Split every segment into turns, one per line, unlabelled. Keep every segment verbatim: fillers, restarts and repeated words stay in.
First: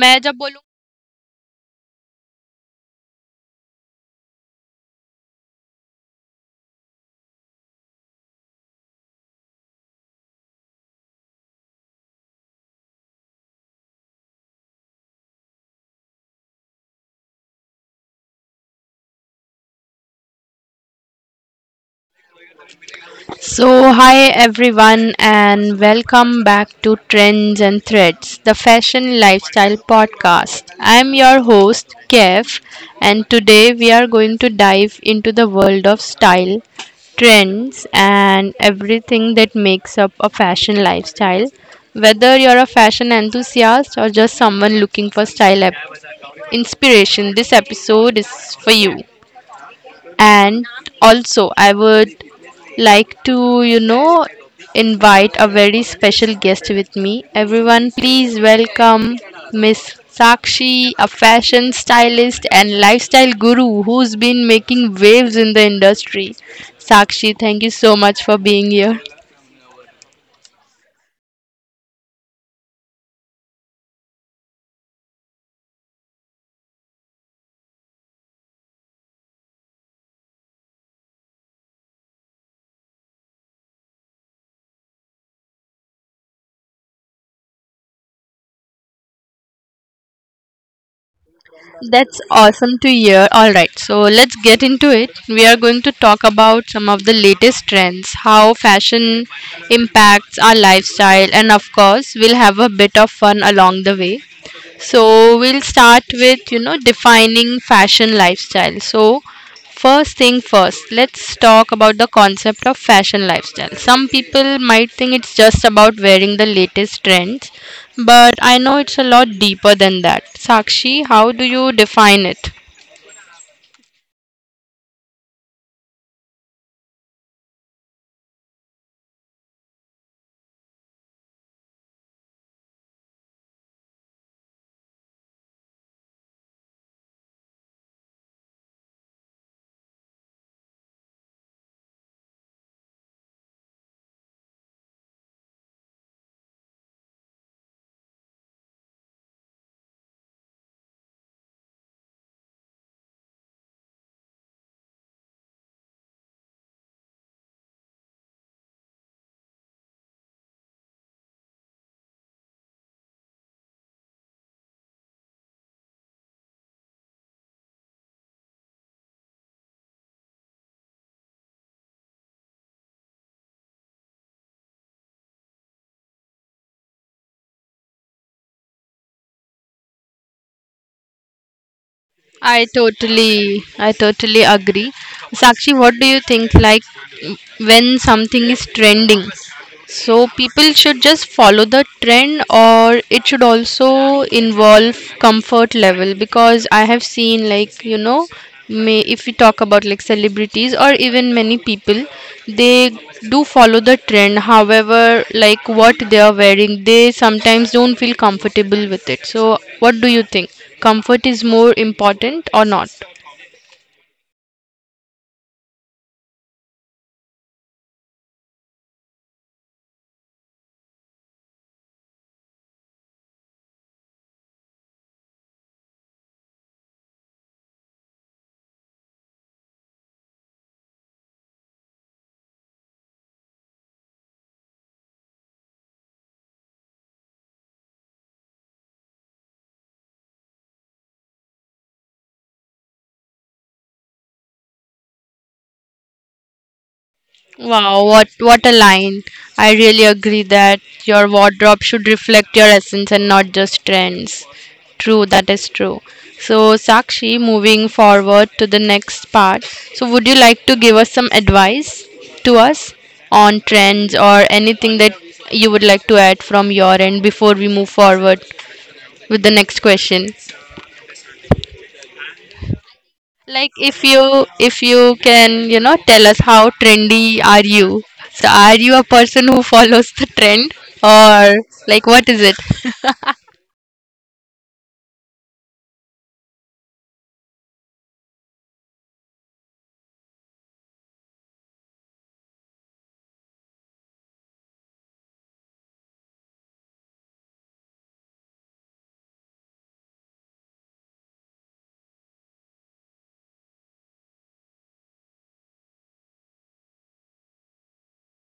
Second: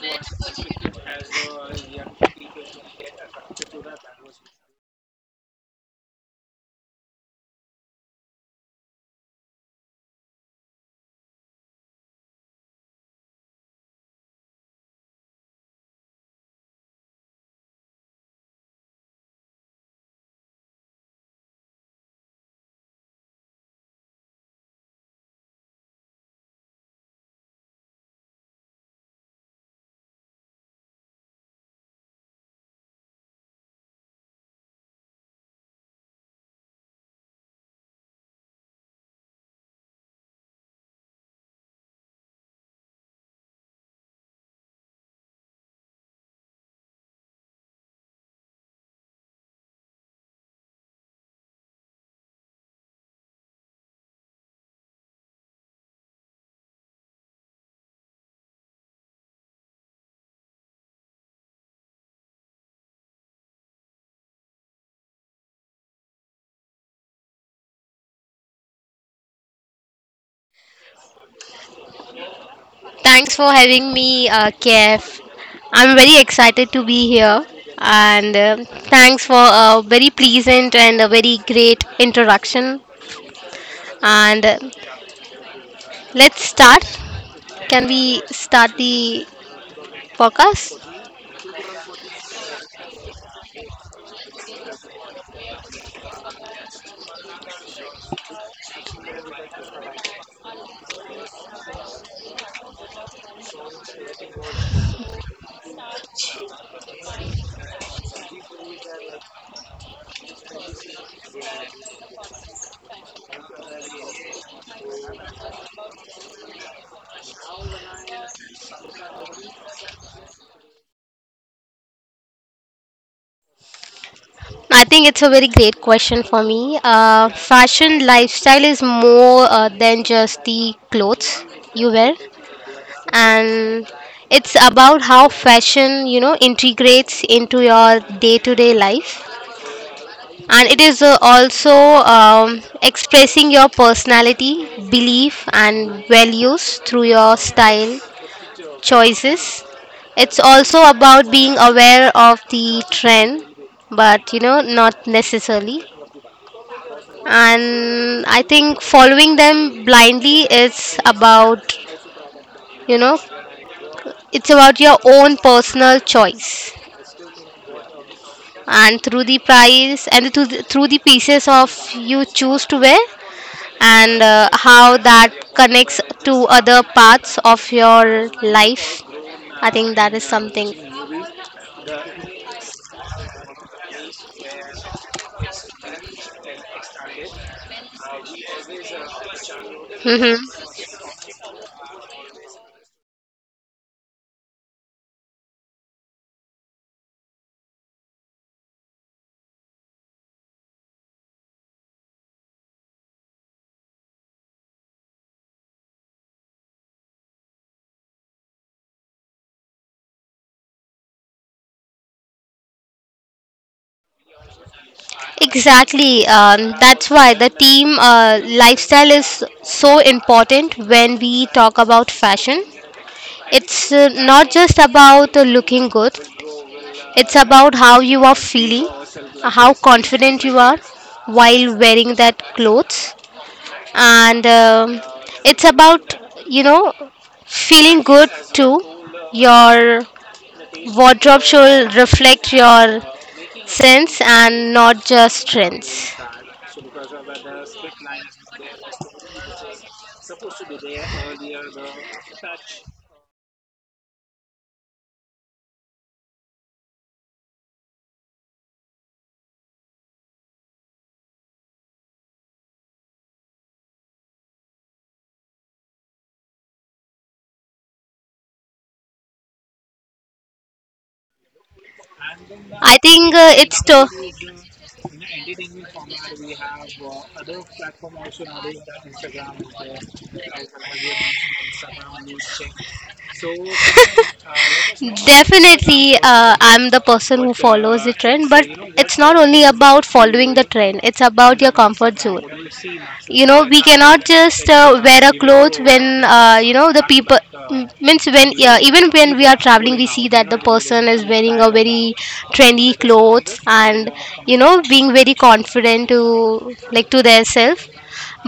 मैं जब बोलूं- So, Hi everyone, and welcome back to Trends and Threads, the fashion lifestyle podcast. I'm your host, Kev, and today we are going to dive into the world of style, trends, and everything that makes up a fashion lifestyle. Whether you're a fashion enthusiast or just someone looking for style ep- inspiration, this episode is for you. And also I would like to you know invite a very special guest with me. Everyone, please welcome Miss Sakshi, a fashion stylist and lifestyle guru who's been making waves in the industry. Sakshi, thank you so much for being here.
Thanks for having me, uh, Kev. I'm very excited to be here, and uh, thanks for a very pleasant and a very great introduction. And uh, let's start. Can we start the podcast?
That's awesome to hear. All right, so let's get into it. We are going to talk about some of the latest trends, how fashion impacts our lifestyle, and of course, we'll have a bit of fun along the way. So we'll start with, you know, defining fashion lifestyle. So first thing first, let's talk about the concept of fashion lifestyle. Some people might think it's just about wearing the latest trends, but I know it's a lot deeper than that. Sakshi, how do you define it?
I think it's a very great question for me. Uh, fashion lifestyle is more uh, than just the clothes you wear. And it's about how fashion you know integrates into your day-to-day life, and it is uh, also um, expressing your personality, belief and values through your style choices. It's also about being aware of the trend, but you know not necessarily, and I think following them blindly is about, you know it's about your own personal choice, and through the price and through the, through the pieces of you choose to wear, and uh, how that connects to other parts of your life. I think that is something.
I totally, I totally agree. Sakshi, what do you think, like when something is trending? So
Hmm.
people should just follow the trend, or it should also involve comfort level? Because I have seen, like, you know, may if we talk about like celebrities or even many people, they do follow the trend, however, like what they are wearing, they sometimes don't feel comfortable with it. So what do you think, comfort is more important or not?
Exactly. Um, that's why the team uh, lifestyle is so important when we talk about fashion. It's uh, not just about uh, looking good, it's about how you are feeling, how confident you are while wearing that clothes. And um it's about, you know feeling good too. Your wardrobe should reflect your sense and not just trends.
Wow, what what a line. I really agree that your wardrobe should reflect your essence and not just trends. True, that is true. So, Sakshi, moving forward to the next part. So, would you like to give us some advice to us on trends or anything that you would like to add from your end before we move forward with the next question?
I think uh,
Like
it's to.
if you if you can, you know, tell us, how trendy are you? So are you a person who follows the trend, or like what is it?
Definitely, uh, I'm the person who follows the trend, but it's not only about following the trend, it's about your comfort zone. You know we cannot just uh, wear a clothes when uh, you know the people m- means when, yeah, even when we are traveling we see that the person is wearing a very trendy clothes, and you know being very confident to, like, to their self.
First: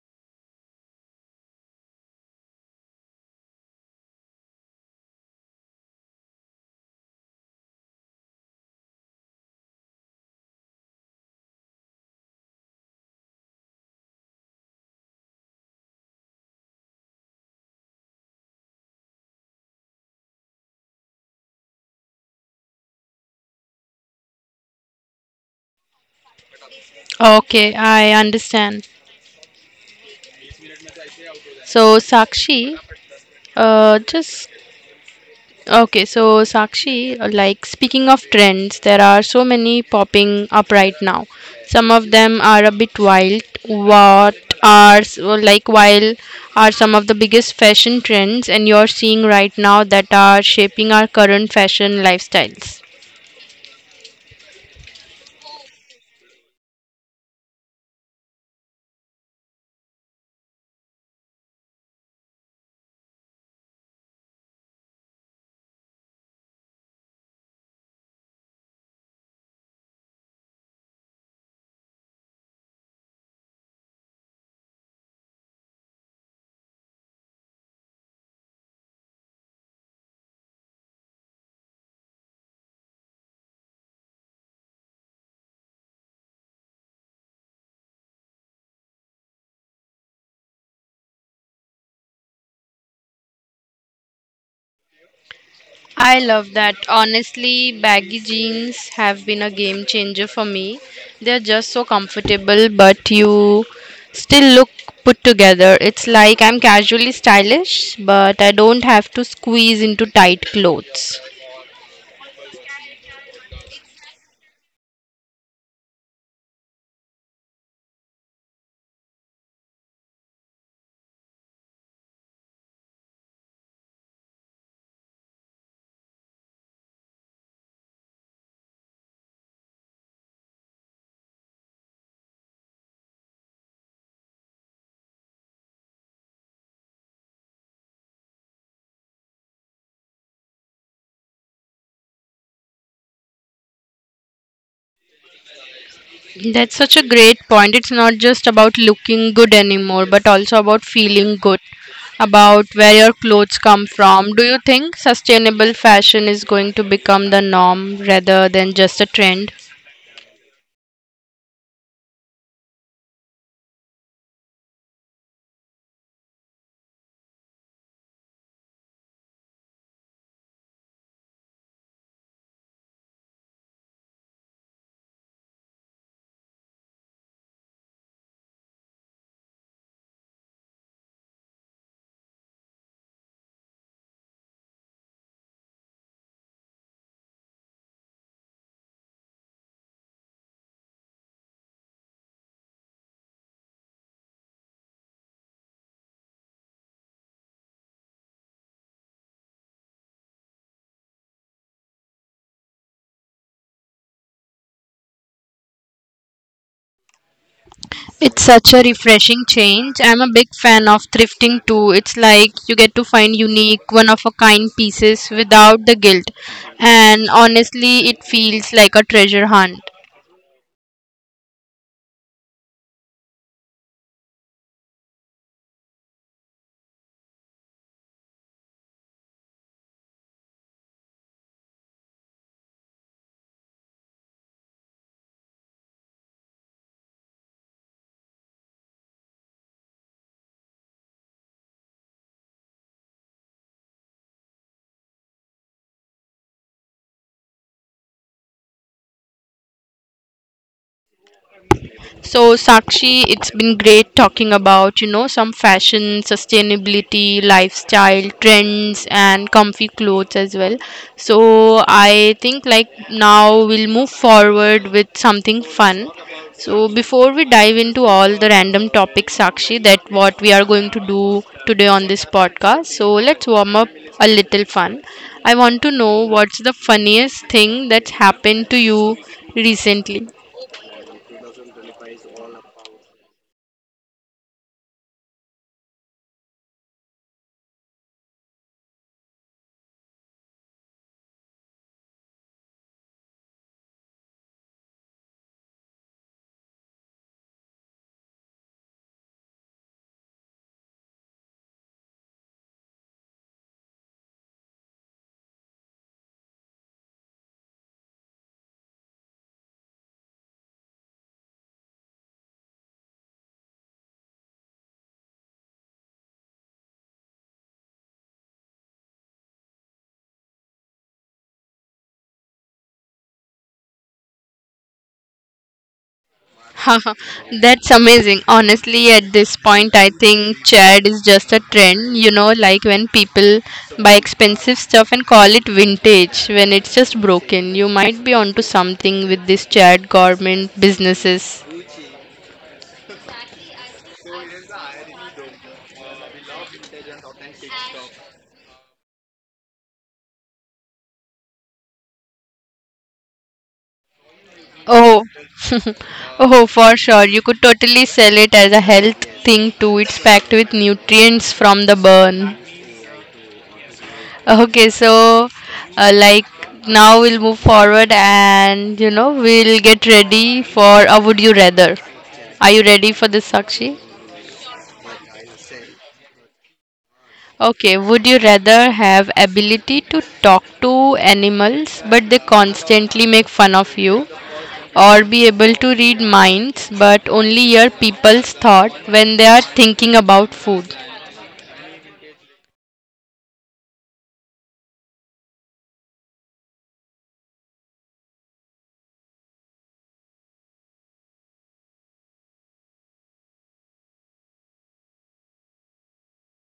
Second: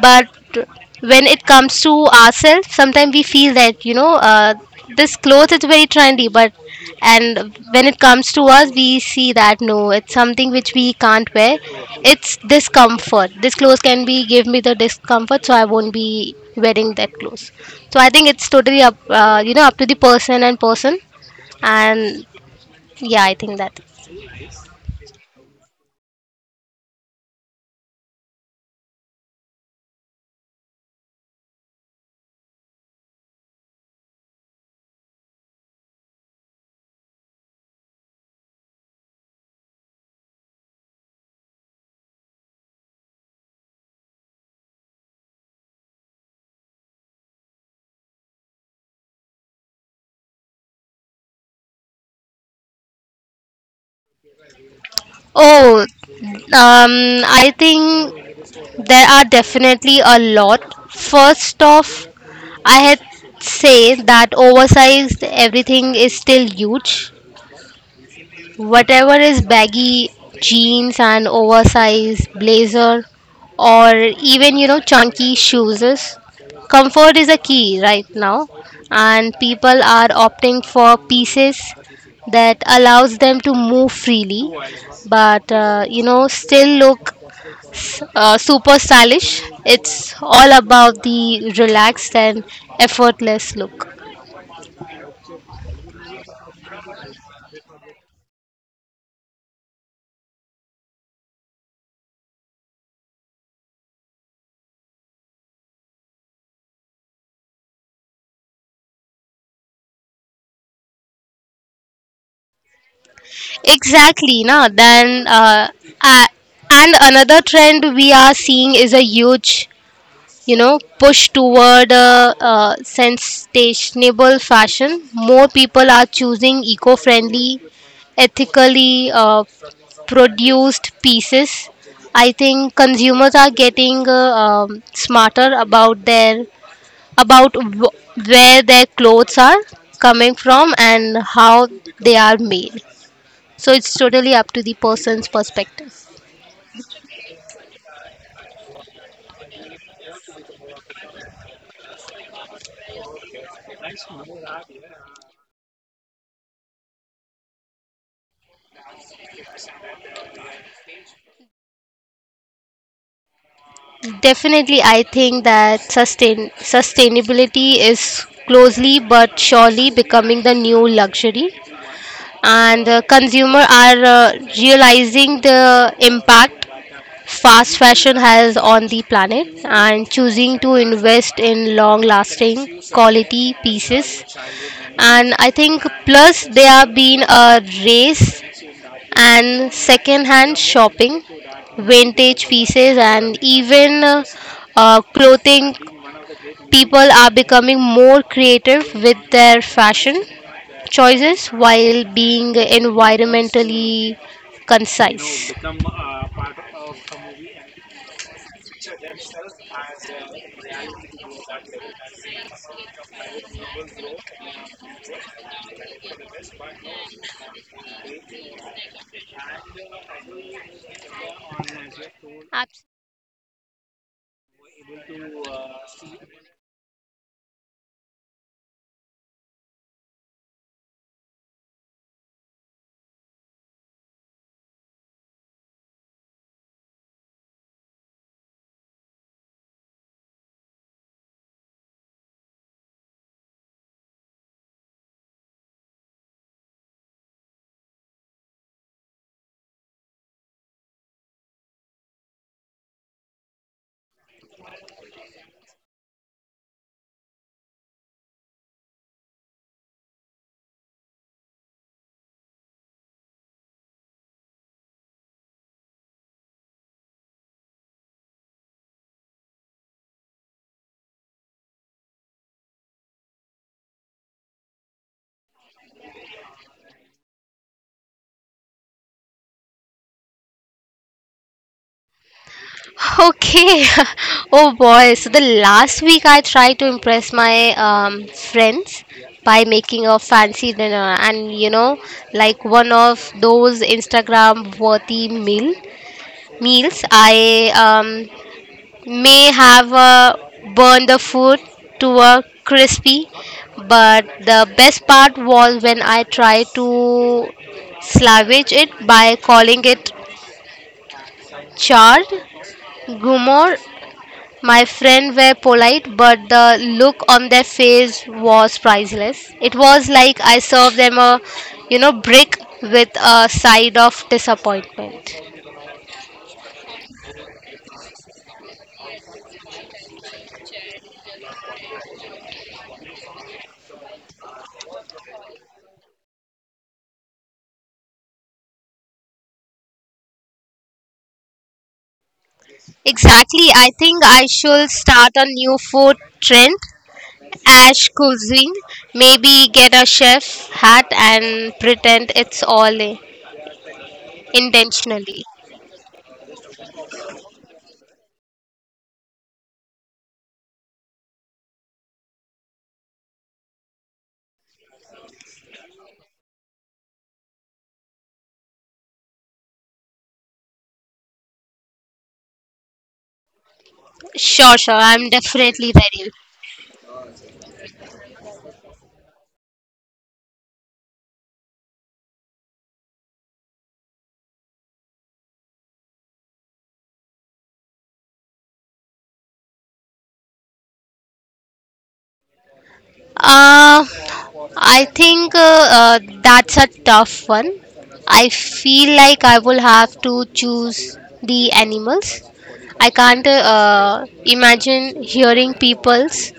But when it comes to ourselves sometimes we feel that, you know uh, this clothes is very trendy, but and when it comes to us we see that no, it's something which we can't wear. It's discomfort, this clothes can be give me the discomfort, so I won't be wearing that clothes. So I think it's totally up, uh, you know up to the person and person. And yeah, I think that.
Okay, I understand. So Sakshi, uh, just Okay, so Sakshi, like speaking of trends, there are so many popping up right now. Some of them are a bit wild. What are s- well, like wild are some of the biggest fashion trends and you're seeing right now that are shaping our current fashion lifestyles?
Oh, um I think there are definitely a lot. First off, I had say that oversized everything is still huge. Whatever is baggy jeans and oversized blazer, or even, you know chunky shoes is- Comfort is a key right now, and people are opting for pieces that allows them to move freely, but uh, you know still look uh, super stylish. It's all about the relaxed and effortless look.
I love that. Honestly, baggy jeans have been a game changer for me. They're just so comfortable, but you still look put together. It's like I'm casually stylish, but I don't have to squeeze into tight clothes.
Exactly, no. Then, uh, uh, and another trend we are seeing is a huge, you know, push toward uh, uh, sensational fashion. More people are choosing eco-friendly, ethically uh, produced pieces. I think consumers are getting uh, um, smarter about their about w- where their clothes are coming from and how they are made. So it's totally up to the person's perspective.
That's such a great point. It's not just about looking good anymore, but also about feeling good, about where your clothes come from. Do you think sustainable fashion is going to become the norm rather than just a trend?
Definitely, I think that sustain sustainability is closely but surely becoming the new luxury, and uh, consumer are uh, realizing the impact fast fashion has on the planet and choosing to invest in long lasting quality pieces. And I think plus there are been a race, and second hand shopping, vintage pieces, and even uh, uh, clothing. People are becoming more creative with their fashion choices while being environmentally concise.
It's such a refreshing change. I'm a big fan of thrifting too. It's like you get to find unique, one of a kind pieces without the guilt. And honestly, it feels like a treasure hunt.
Absolutely.
So, Sakshi, it's been great talking about, you know, some fashion, sustainability, lifestyle, trends, and comfy clothes as well. So, I think like now we'll move forward with something fun. So, before we dive into all the random topics, Sakshi, that what we are going to do today on this podcast. So, let's warm up a little fun. I want to know, what's the funniest thing that's happened to you recently?
Okay. Oh boy. So the last week I tried to impress my um, friends by making a fancy dinner, and, you know like one of those Instagram worthy meal meals I um, may have uh, burned the food to a crispy, but the best part was when I tried to salvage it by calling it charred Gumor. My friends were polite, but the look on their face was priceless. It was like I served them a, you know, brick with a side of disappointment.
Haha, that's amazing. Honestly, at this point, I think Chad is just a trend. You know, like when people buy expensive stuff and call it vintage when it's just broken. You might be onto something with this Chad garment businesses.
Exactly. I think I should start a new food trend, ash cuisine. Maybe get a chef hat and pretend it's all eh,
Oh,
intentionally.
oh, for sure. You could totally sell it as a health thing too. It's packed with nutrients from the burn. Okay, so uh, like now we'll move forward and you know we'll get ready for a would you rather. Are you ready for this, Sakshi?
Sure, sure. I'm definitely ready.
Okay, would you rather have ability to talk to animals but they constantly make fun of you, or be able to read minds but only hear people's thought when they are thinking about food?
Uh, I think, uh, uh, that's a tough one. I feel like I will have to choose the animals. I can't uh, imagine hearing people's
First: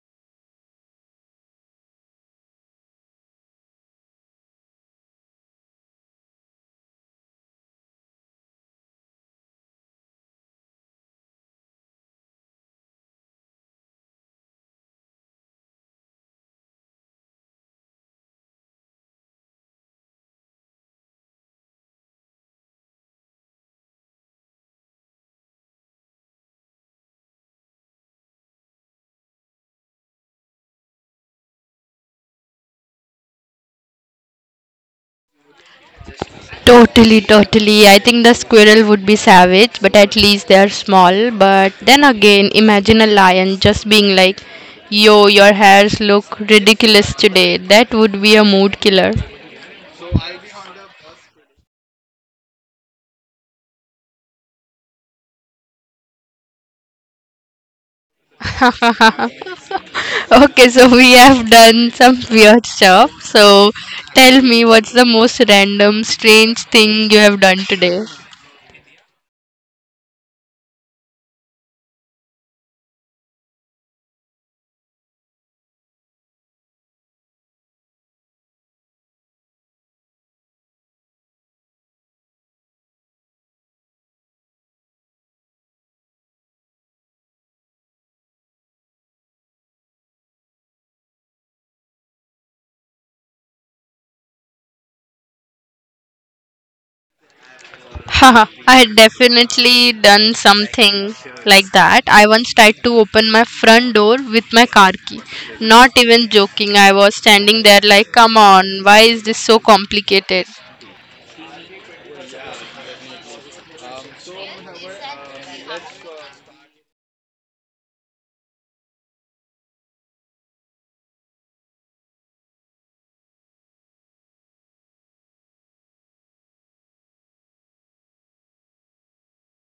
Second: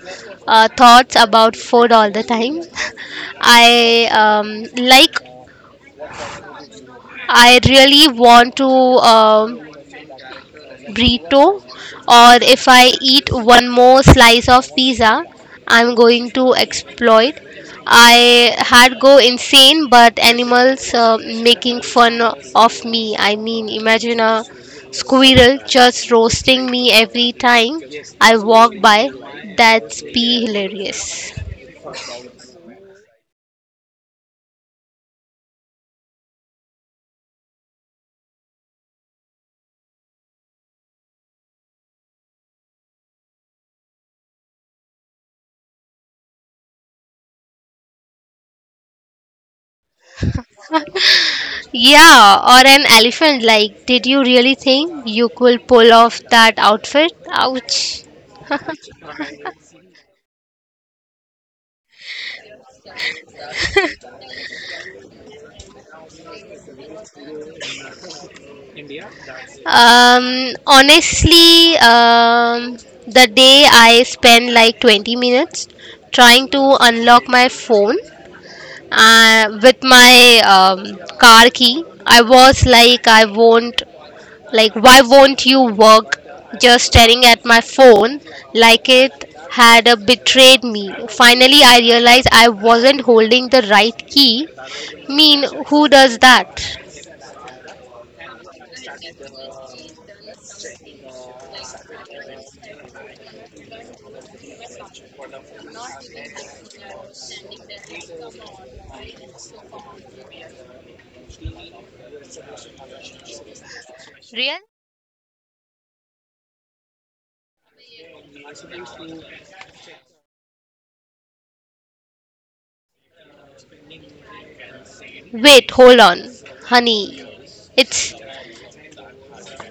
uh, thoughts about food all the time. I um, like. I really want to um burrito, or if I eat one more slice of pizza, I'm going to explode. I had go insane, but animals uh, making fun of me. I mean, imagine a squirrel just roasting me every time I walk by. That's be hilarious.
Totally, totally. I think the squirrel would be savage, but at least they are small. But then again, imagine a lion just being like, yo, your hairs look ridiculous today. That would be a mood killer.
Yeah, or an elephant. Like, did you really think you could pull off that outfit? Ouch.
Okay, so we have done some weird stuff. So tell me, what's the most random, strange thing you have done today?
Um, honestly, um, the day I spend like twenty minutes trying to unlock my phone uh, with my um, car key. I was like, I won't, like, why won't you work? Just staring at my phone like it had uh, betrayed me. Finally, I realized I wasn't holding the right key. Mean, who does that?
Haha, I had definitely done something like that. I once tried to open my front door with my car key. Not even joking, I was standing there like, come on, why is this so complicated?
Real? Wait, hold on, honey. It's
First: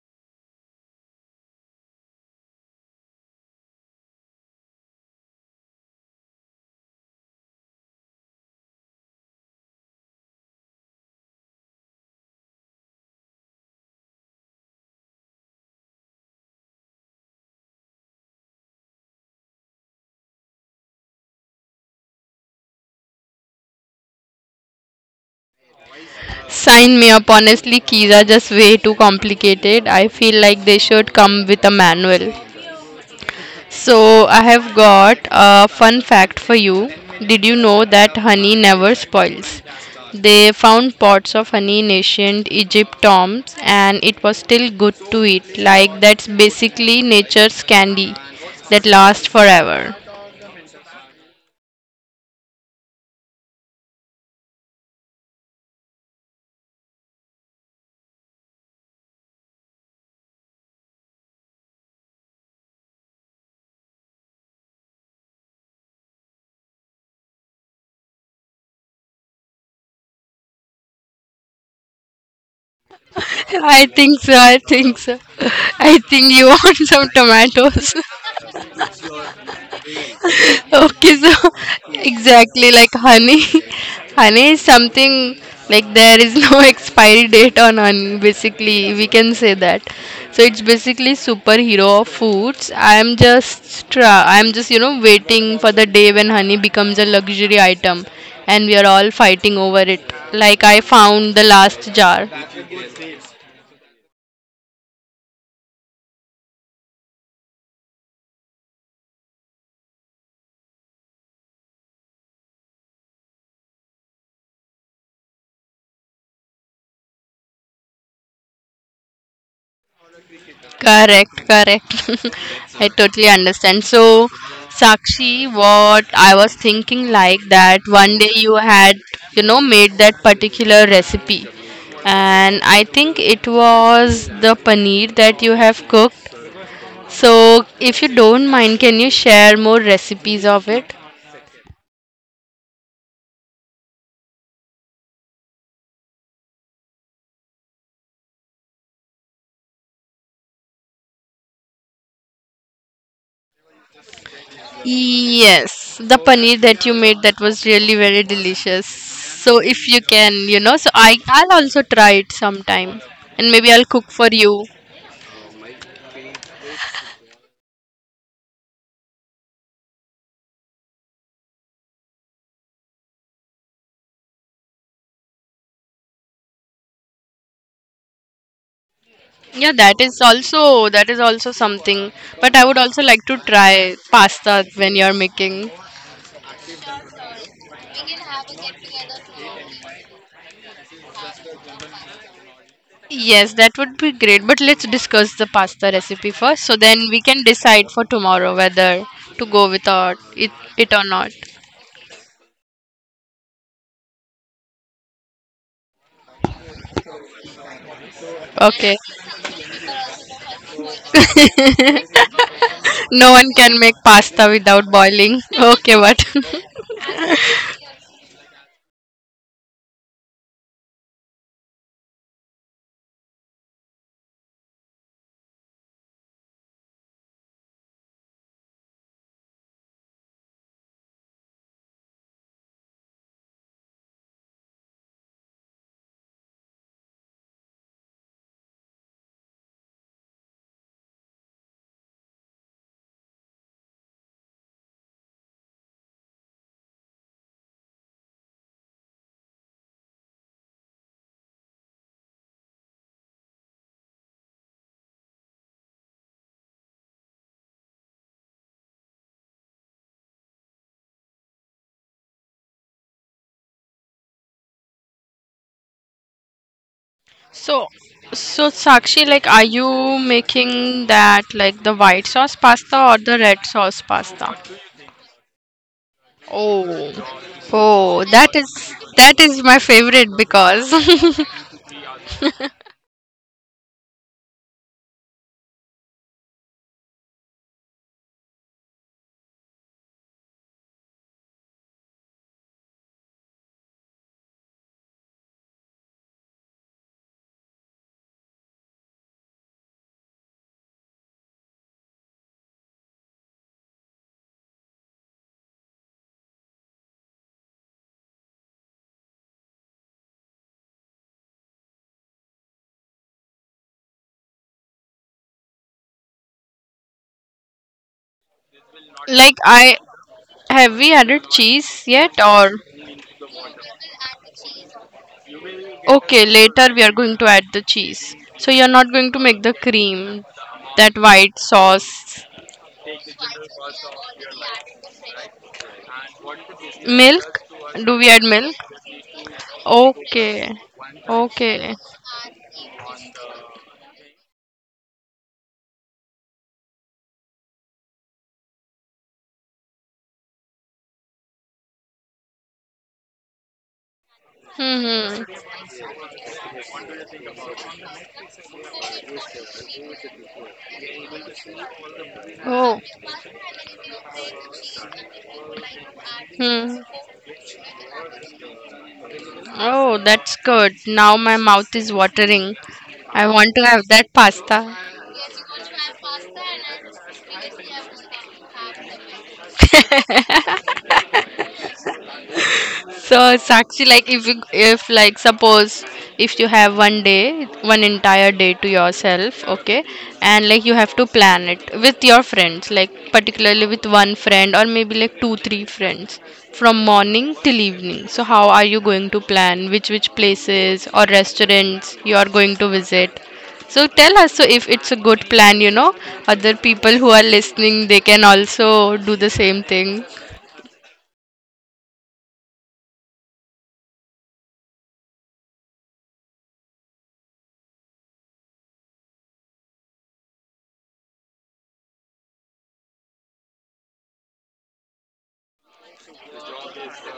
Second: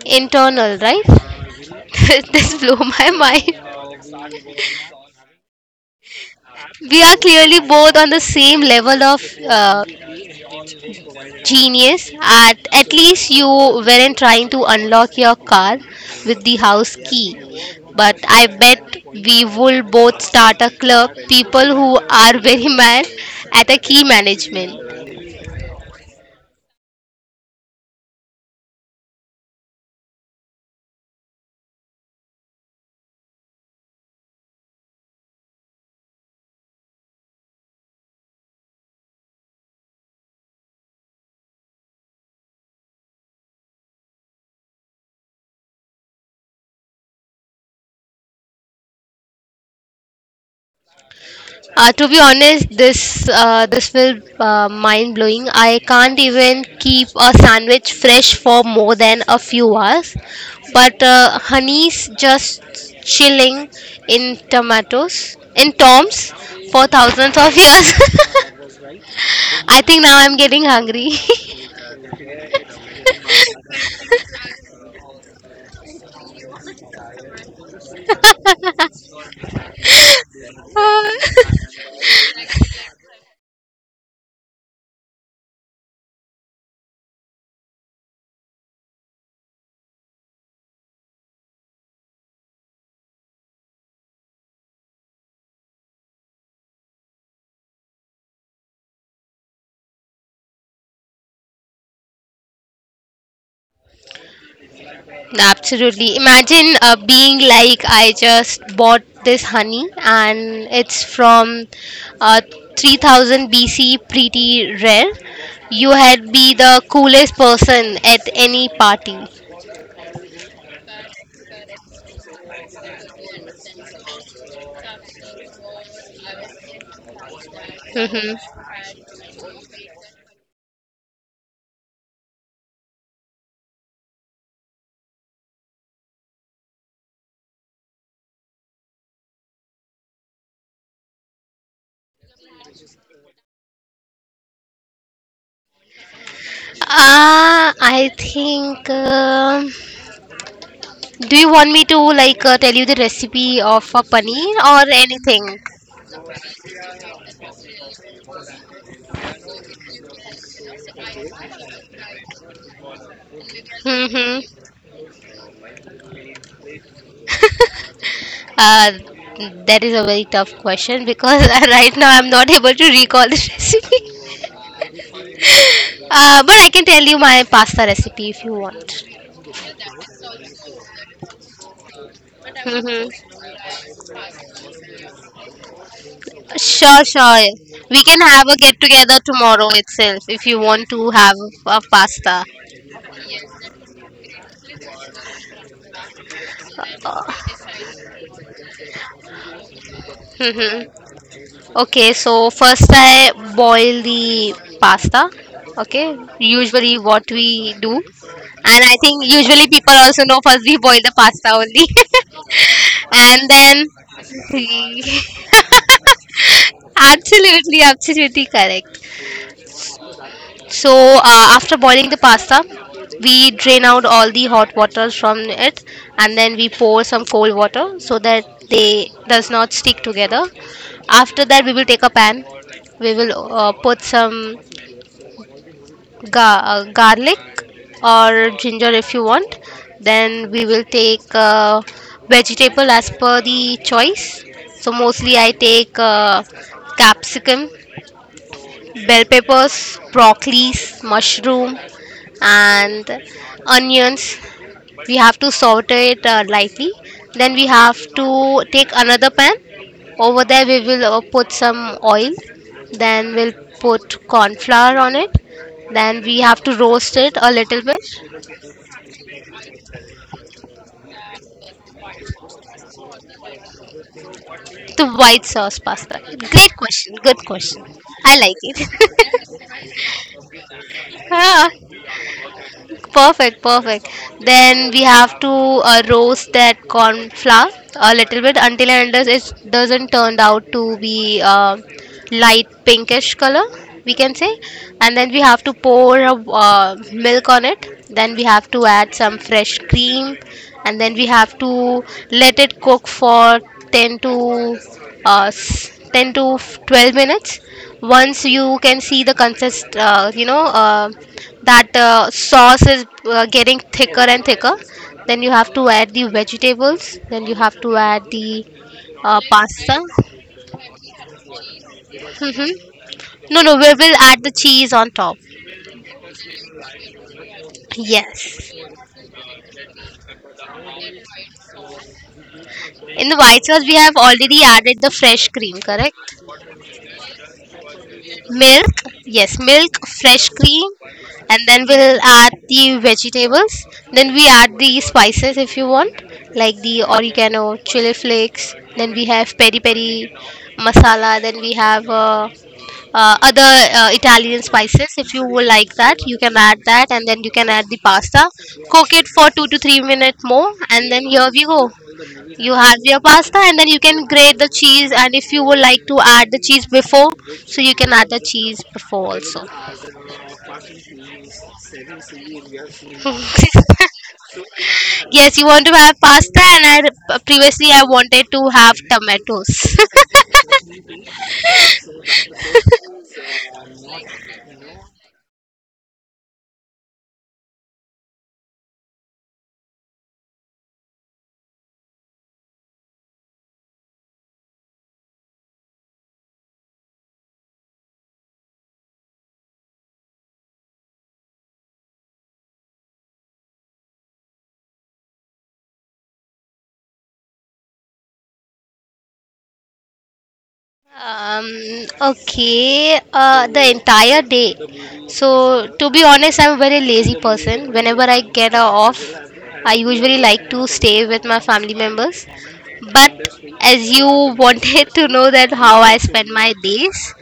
internal, right? This blew my mind. We are clearly both on the same level of uh, genius. At at least you weren't trying to unlock your car with the house key. But I bet we will both start a club. People who are very mad at a key management.
Sign me up, honestly, keys are just way too complicated. I feel like they should come with a manual. So, I have got a fun fact for you. Did you know that honey never spoils? They found pots of honey in ancient Egypt tombs and it was still good to eat. Like, that's basically nature's candy that lasts forever.
Uh, to be honest, this uh, this will uh, mind blowing. I can't even keep a sandwich fresh for more than a few hours, but uh, honey's just chilling in tomatoes in toms for thousands of years. I think now I'm getting hungry.
I think so, I think so. I think you want some tomatoes. Okay, so exactly like honey. Honey is something like there is no expiry date on honey, basically. We can say that. So it's basically superhero of foods. I'm just tra- I'm just, you know, waiting for the day when honey becomes a luxury item and we are all fighting over it. Like, I found the last jar.
Absolutely. Imagine uh, being like, I just bought this honey and it's from uh, three thousand B C, pretty rare. You had be the coolest person at any party.
Correct, correct. I totally understand. So, Sakshi, what I was thinking, like, that one day you
Mm-hmm.
had, you know, made that particular recipe, and I think it was the paneer that you have cooked. So, if you don't mind, can you share more recipes of it?
Uh, I think. Um do you want me to, like, uh, tell you the recipe of a paneer or anything?
Yes, the paneer that you made, that was really very delicious. So, if you can, you know, so I I'll also try it sometime, and maybe I'll cook for you.
Mm-hmm. Uh, that is a very tough question because right now I'm not able to recall the recipe. Uh, but I can tell you my pasta recipe if you want.
Yeah, that is also, that is also something. But I would also like to
hmm
try pasta when you're making.
Sure, sure. We can have a get together tomorrow itself if you want to have a pasta.
Yes, that would be great. But let's discuss the pasta recipe first, so then
Uh,
we can decide for tomorrow whether to go without it,
hmm
it or not.
Okay, so first I boil the pasta. Okay, usually what we do, and I
Okay.
think usually people also know first we boil the pasta only,
No
and
one can
then
make pasta without boiling. Okay, but
absolutely, absolutely correct. So, uh, after boiling the pasta, we drain out all the hot waters from it, and then we pour some cold water so that they does not stick together. After that, we will take a pan. We will uh, put some ga- uh, garlic or ginger if you want. Then we will take uh, vegetable as per the choice. So mostly I take uh, capsicum, bell peppers, broccolis, mushroom, and onions. We have to saute it uh, lightly. Then we have to take another pan. Over there, we will uh, put some oil. Then we'll put corn flour on it. Then we have to roast it a little
so
bit.
so Sakshi, like, are you making that like the white sauce pasta or the red sauce pasta?
The white sauce pasta. Great question. Good
Oh,
question.
oh,
I like
that is that is my favorite because
it. Perfect, perfect. Then we have to uh, roast that corn flour a little bit until and unless it doesn't turn out to be uh, light pinkish color, we can say. And then we have to pour a, uh, milk on it. Then we have to add some fresh cream, and then we have to let it cook for ten to uh, s- ten to twelve minutes. Once you can see the consist, uh, you know. Uh, that uh, sauce is uh, getting thicker and thicker, then you have to add the vegetables, then you have to add the uh,
like I
pasta.
have, we added cheese yet
Hmm.
or
No no we will add the cheese on top.
okay, later we are going to add the cheese.
Yes.
So you're not going to make the cream, that white sauce,
In the white sauce we have already added the fresh cream, correct?
milk. Do we add milk?
Milk, yes, milk, fresh
Okay,
cream, and then
okay.
we'll add the vegetables. Then we add the spices if you want, like the oregano, chili flakes. Then we have peri peri masala. Then we have uh, uh, other uh, Italian spices. If you
Hmm.
would like that, you can add that, and then you can add the pasta. Cook it for two to three minutes more, and then here we go. You have
Oh.
your pasta, and then you can grate the cheese, and if you would like to add the cheese
Hmm.
before, so you can add the cheese before also.
Oh, that's good. Now my mouth is watering. I want to have that pasta.
Yes, you want to have pasta, and I previously I wanted to have tomatoes.
So it's actually like if you, if like suppose if you have one day, one entire day to yourself, okay, and like you have to plan it with your friends, like particularly with one friend or maybe like two, three friends from morning till evening. So how are you going to plan which which places or restaurants you are going to visit? So tell us, so if it's a good plan, you know, other people who are listening they can also do the same thing.
Um, okay, uh, the entire day. So, to be honest, I'm a very lazy person. Whenever I get a off, I usually like to stay with my family members. But as you wanted to know that how I spend my days,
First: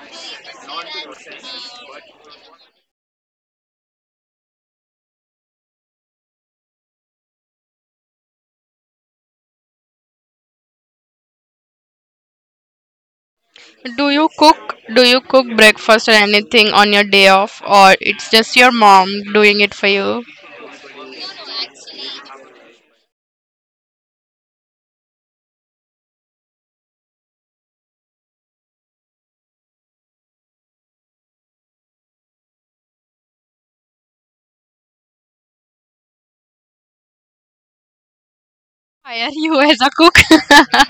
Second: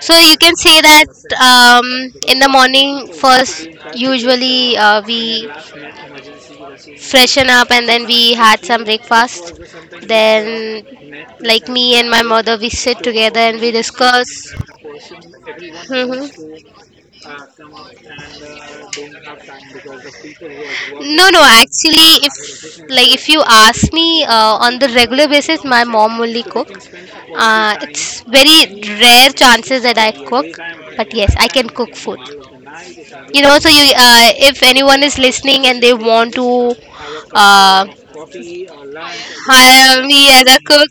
so you can say that um, in the morning first, usually uh, we freshen up and then we had some breakfast, then like me and my mother, we sit together and we
Do you
discuss.
cook? Do you cook breakfast or
Hmm,
anything on your day off, or it's just your mom doing it for you?
no no actually, if like if you ask me, uh, on the regular basis my mom only cook. Uh, it's very rare chances that I cook, but yes, I can cook food, you know. So you, uh, if anyone is listening and they want to uh,
Hire you as a
I,
cook?
me as a cook,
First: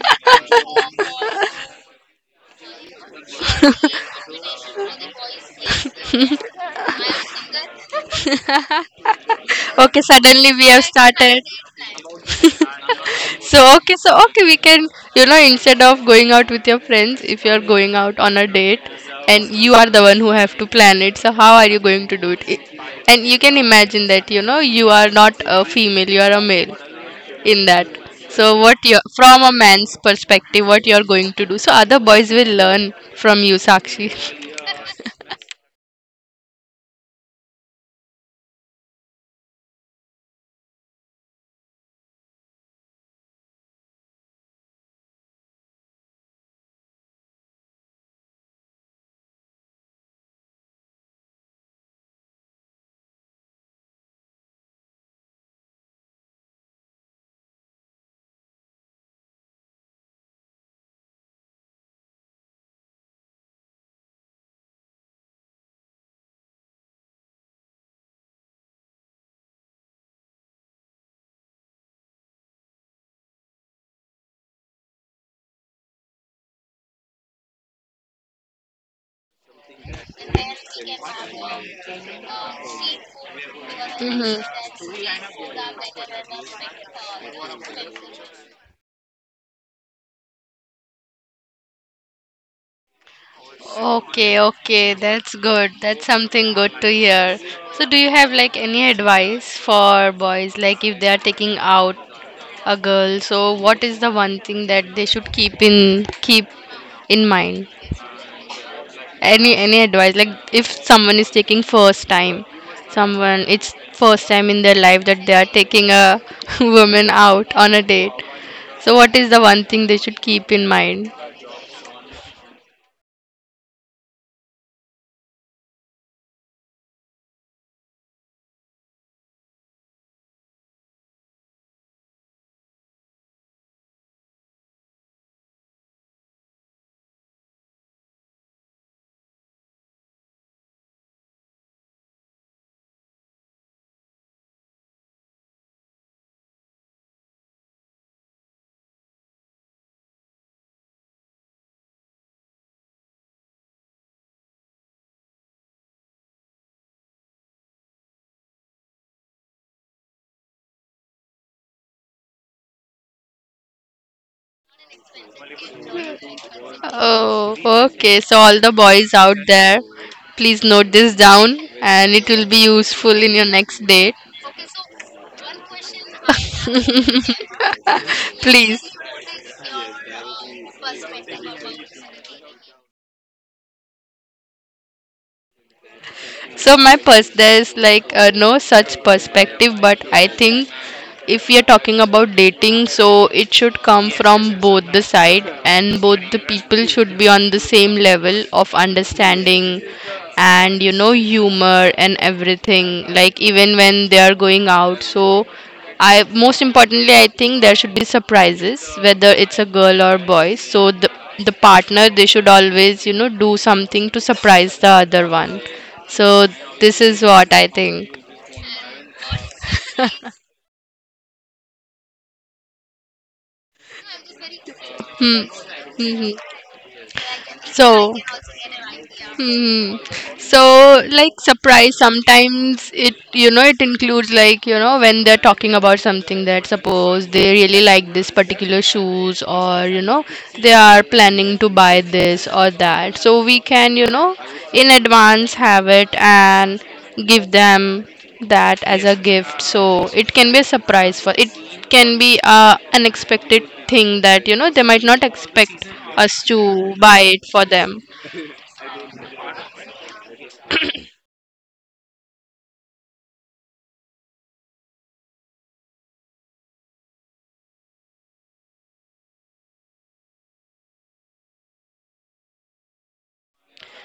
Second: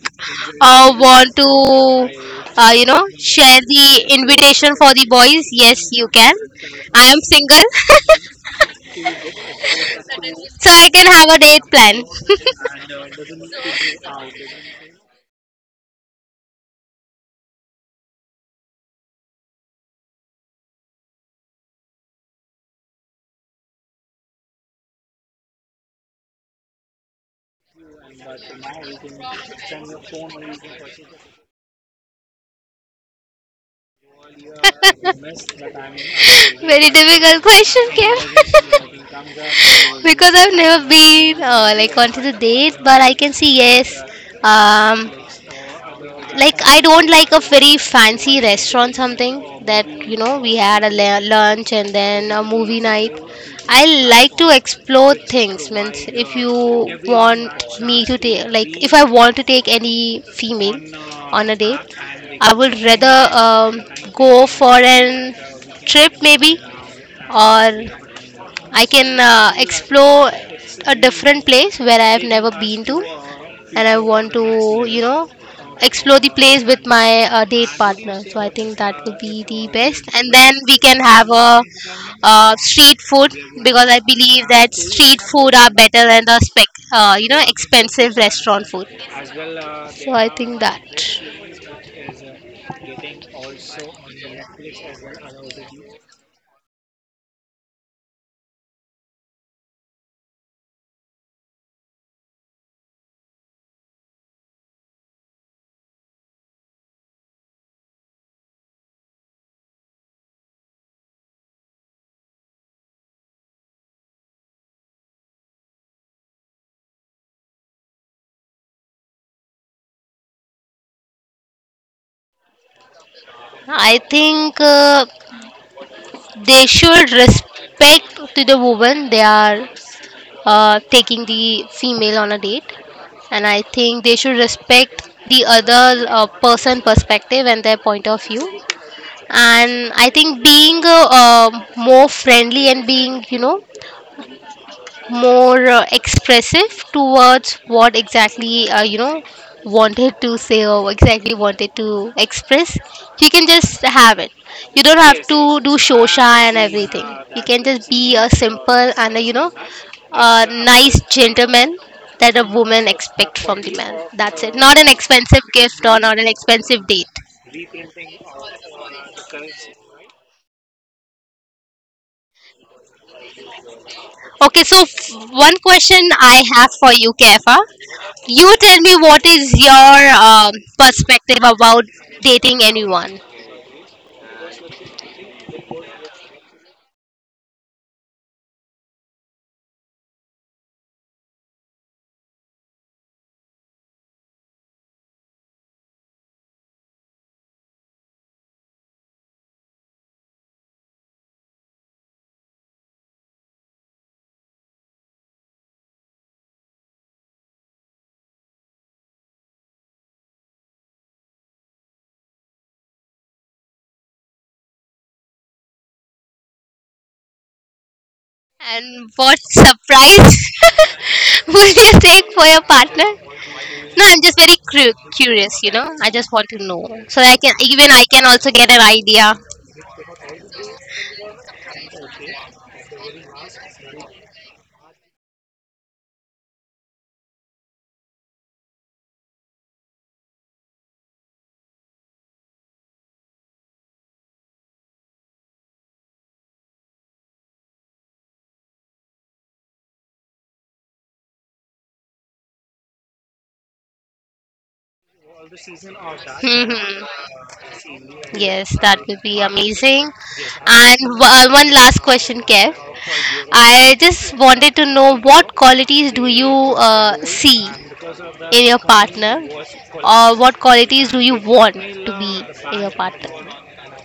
uh, want to uh, you know, share the invitation for the boys. Yes, you can, I am single.
Okay, suddenly we
So
have
I can have a
started.
date plan.
So okay, so okay, we can you know instead of going out with your friends, if you are going out on a date and you are the one who have to plan it, so how are you going to do it? It- And you can imagine that you know you are not a female, you are a male. In that, so what you from a man's perspective what you're going to do, so other boys will learn from you, Sakshi.
Very difficult question, Kim. Because I've never been uh, like onto the date, but I can say, yes. um, like, I don't like a very fancy restaurant, something that, you know, we had a la- lunch and then a movie night. I like to explore things. Means, if you want me to take, like, if I want to take any female on a date, I would rather um, go for an trip maybe, or I can uh, explore a different place where I have never been to, and I want to, you know, explore the place with my uh, date partner. So I think that would be the best, and then we can have a uh, street food, because I
Hmm.
believe that street food are better than the spec, uh, you know, expensive restaurant food. So I think that.
Okay, okay, that's good, that's something good to hear. So do you have like any advice for boys, like if they are taking out a girl, so what is the one thing that they should keep in keep in mind? Any any advice, like if someone is taking first time someone, it's first time in their life that they are taking a woman out on a date, so what is the one thing they should keep in mind?
I think uh, they should respect to the women. They are uh, taking the female on a date, and I think they should respect the other uh, person perspective and their point of view. And I think being uh, um more friendly, and being, you know, more uh, expressive towards what exactly, uh, you know, wanted to say or exactly wanted to express, you can just have it. You don't have to do shosha and everything. You can just be a simple and a, you know, a nice gentleman that a woman expect from the man. That's it, not an expensive gift or not an expensive date.
Oh okay, so all the boys out there, please note this down and it will be useful in your next date.
Okay, so f- one question I have for you, Kefa. You
Please.
tell me, what is your um, perspective about dating anyone,
So my pers, there's like uh, no such perspective, but I think if we are talking about dating, so it should come from both the side, and both the people should be on the same level of understanding, and you know humor and everything. Like even when they are going out, so I, most importantly I think there should be surprises, whether it's a girl or boy. So the the partner they should always you know do something to surprise the other one, so this is what I think.
and what surprise would you take for your partner? No, I'm just very cru- curious. You know, I just want to know so I can even I
So,
can also get an idea.
hmm. So, like surprise, sometimes it you know it includes like you know when they're talking about something, that suppose they really like this particular shoes, or you know they are planning to buy this or that. So we can you know in advance have it and give them that as a, yes, gift. So it can be a surprise for, it can be a unexpected thing that you know they might not expect us to buy
Mhm.
it for them.
Yes, that would be amazing. And w- uh, one last question, Kev. I just wanted to know, what qualities do you uh, see in your partner, or what qualities do you want to be in your partner?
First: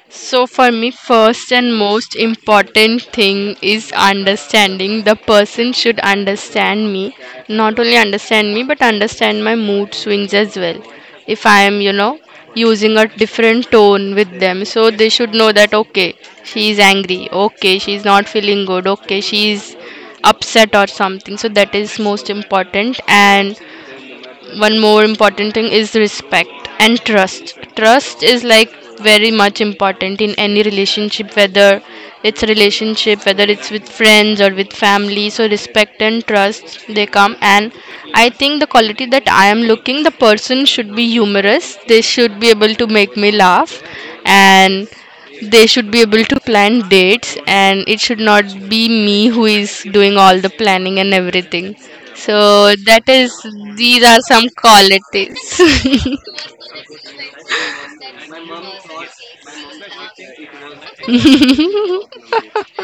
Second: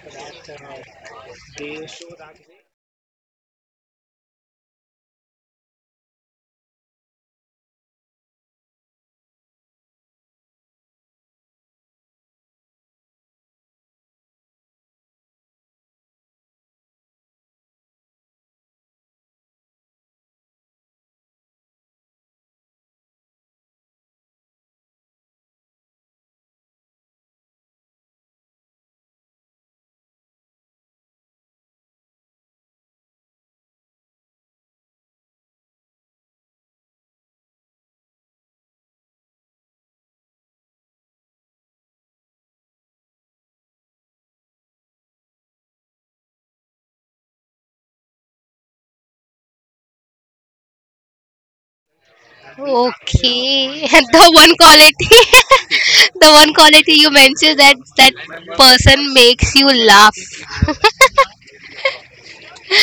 So for me, first and most important thing is understanding. The person should understand me, not only understand me, but understand my mood swings as well. If I am, you know, using a different tone with them, so they should know that okay, she is angry, okay, she is not feeling good, okay, she is upset or something. So that is most important. And one more important thing is respect and trust. Trust is like very much important in any relationship, whether it's a relationship, whether it's with friends or with family. So respect and trust, they come. And I think the quality that I am looking, the person should be humorous, they should be able to make me laugh, and they should be able to plan dates, and it should not be me who is doing all the planning and everything. So that is,
Okay,
these are
the
some
one quality,
qualities.
the one quality you mentioned, that that person makes you laugh.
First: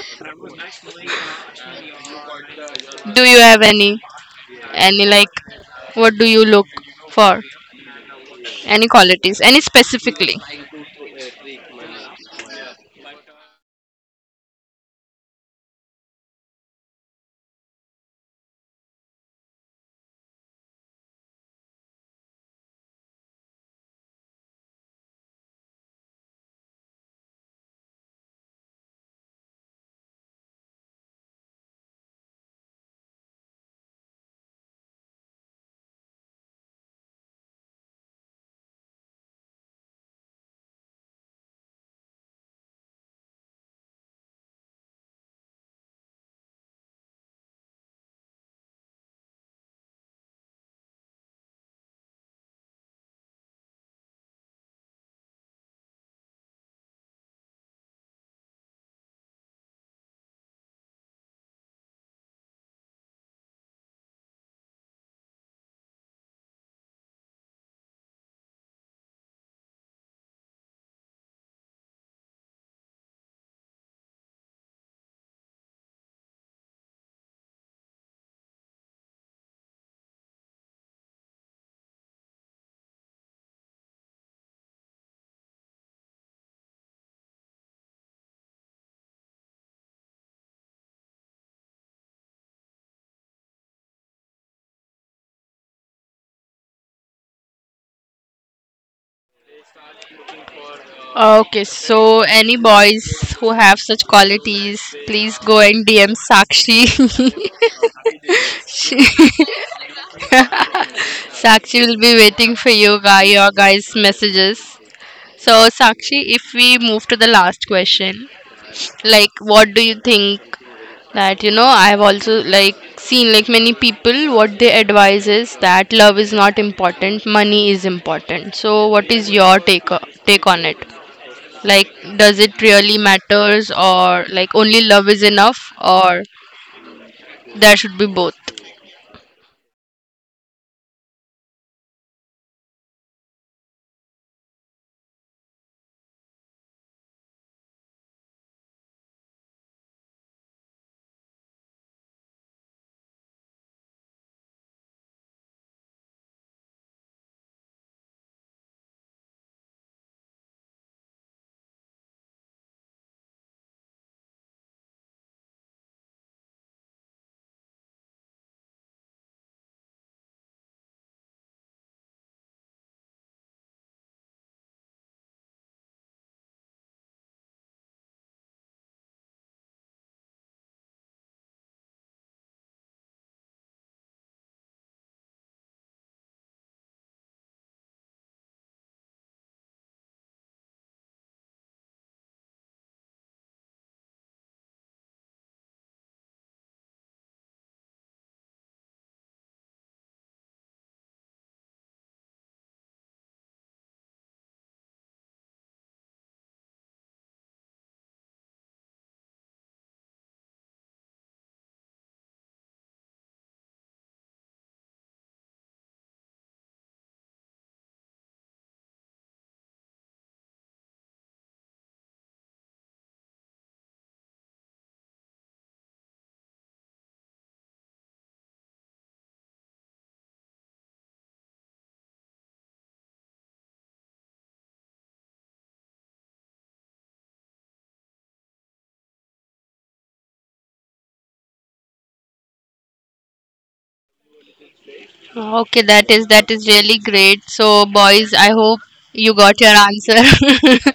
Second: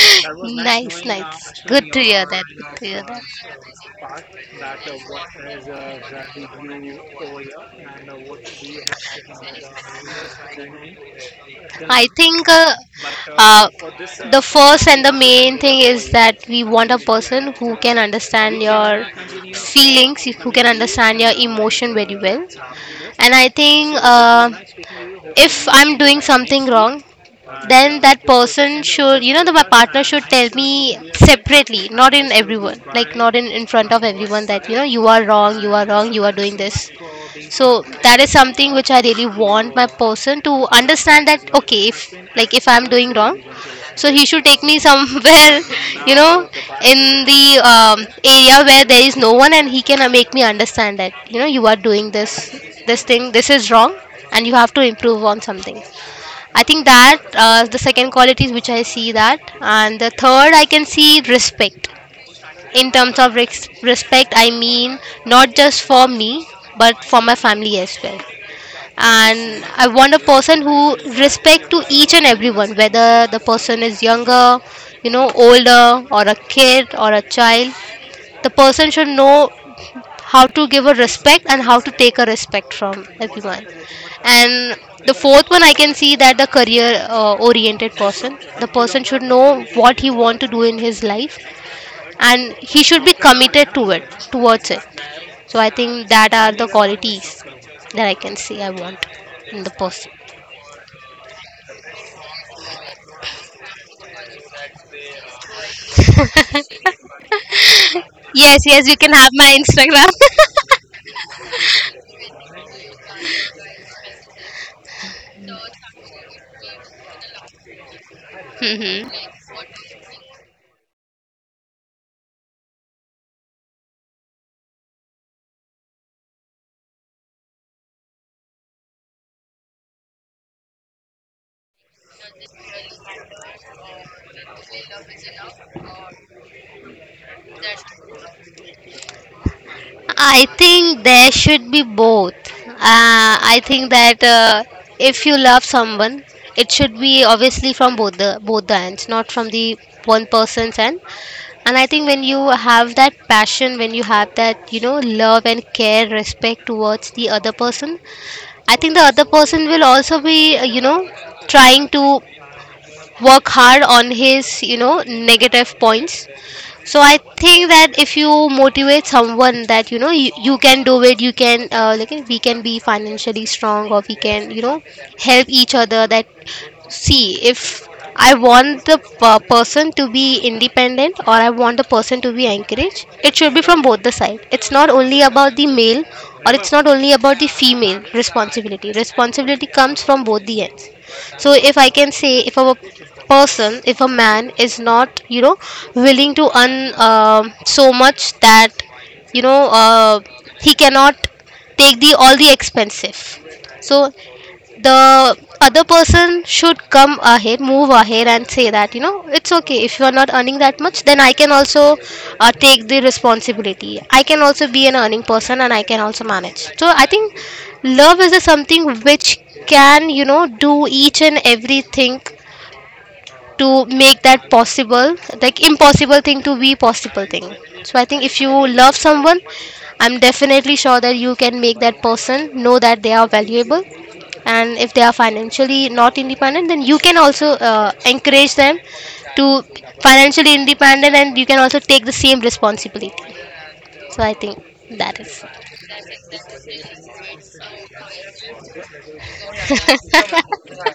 Nice, nice. Good to hear that. Good to hear that.
Do you have any, any like, what do you look for? Any qualities, any specifically?
I think uh, uh, the first and the main thing is that we want a person who can understand your feelings, who can understand your emotion very well. And I think uh, if I'm doing something wrong, then that person should, you know, the, my partner should tell me separately, not in everyone, like not in, in front of everyone that, you know, you are wrong, you are wrong, you are doing this. So that is something which I really want my person to understand, that okay, if like if I'm doing wrong, so he should take me somewhere, you know, in the um, area where there is no one, and he can uh, make me understand that, you know, you are doing this, this thing, this is wrong, and you have to improve on something. I think that, uh, the second quality is which I see that, and the third, I can see respect. In terms of res- respect, I mean, not just for me, but for my family as well. And I want a person who respect to each and everyone, whether the person is younger, you know, older, or a kid or a child. The person should know how to give a respect and how to take a respect from everyone. And the fourth one, I can see that the career-oriented person, the person should know what he want to do in his life, and he should be committed to it, towards it. So I think that are the qualities that I can say I want in the person.
Okay, so any boys who have such qualities, please go and D M Sakshi.
Yes, yes,
She-
you can have my Instagram.
Sakshi will be waiting for you guy, your guys' messages. So, Sakshi, if we move to the last question,
Mhm.
like, what do you think that, you know, I've also, like, seen, like, many people, what they advise is that love is not important, money is important. So, what is your take, o- take on it? Like, does it really matters, or, like, only love is enough, or there should be both?
I think there should be both. Uh, I think that, uh, if you love someone, it should be obviously from both the both the ends, not from the one person's end. And I think when you have that passion, when you have that, you know, love and care, respect towards the other person, I think the other person will also be uh, you know, trying to work hard on his, you know, negative points. So I think that if you motivate someone that, you know, you, you can do it, you can, uh, like, we can be financially strong, or we can, you know, help each other, that see, if I want the per- person to be independent, or I want the person to be encouraged, it should be from both the side. It's not only about the male, or it's not only about the female responsibility. Responsibility comes from both the ends. So if I can say, if a person, if a man is not, you know, willing to earn, um so much that, you know, uh, he cannot take the all the expensive, so the other person should come ahead, move ahead and say that, you know, it's okay, if you are not earning that much, then I can also, uh, take the responsibility, I can also be an earning person, and I can also manage. So I think love is a something which can, you know, do each and everything to make that possible, like impossible thing to be possible thing. So I think if you love someone, I'm definitely sure that you can make that person know that they are valuable, and if they are financially not independent, then you can also uh, encourage them to financially independent, and you can also take the same responsibility. So I think that is.
Okay, that is, that is really great. So, boys, I hope you got your answer.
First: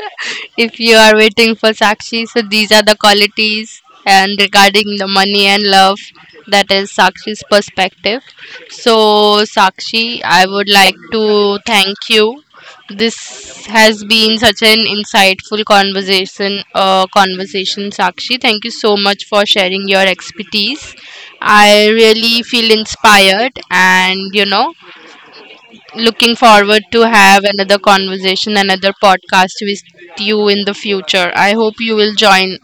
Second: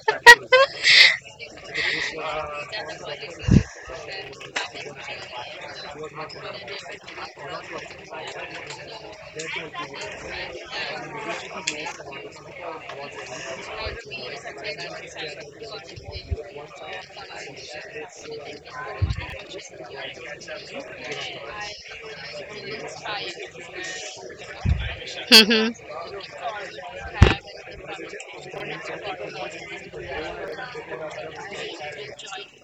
If you are waiting for Sakshi, so these are the qualities, and regarding the money and love, that is Sakshi's perspective. So, Sakshi, I would like to thank you, this has been such an insightful conversation, uh, conversation, Sakshi. Thank you so much for sharing your expertise. I really feel inspired, and you know,
Mhm.
looking forward to have another conversation, another podcast with you in the future. I hope you will join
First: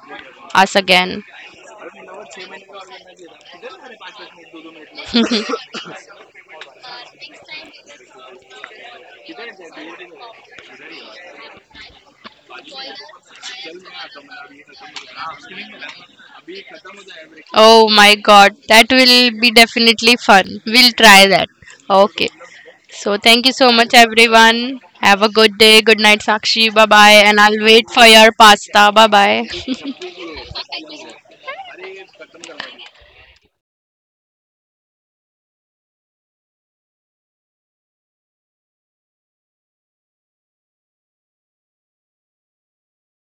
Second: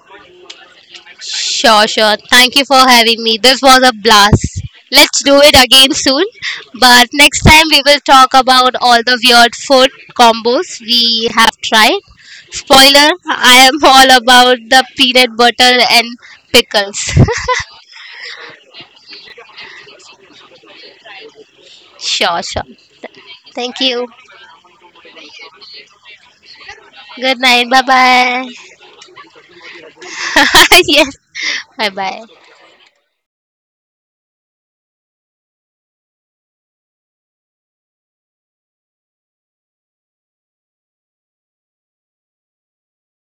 us again.
Sure, sure. Thank you for having me. This was a blast. Let's do it again soon. But next time we will talk about all the weird food combos we have tried. Spoiler, I am all about the peanut butter and pickles.
Oh my God, that will be definitely fun. We'll try that. Okay.
Sure, sure.
So thank you so
Thank
much,
you.
everyone. Have a good day. Good night, Sakshi. Bye bye.
Good
And I'll
night. Bye
wait for your
bye.
pasta. Bye bye.
Yes. Bye bye.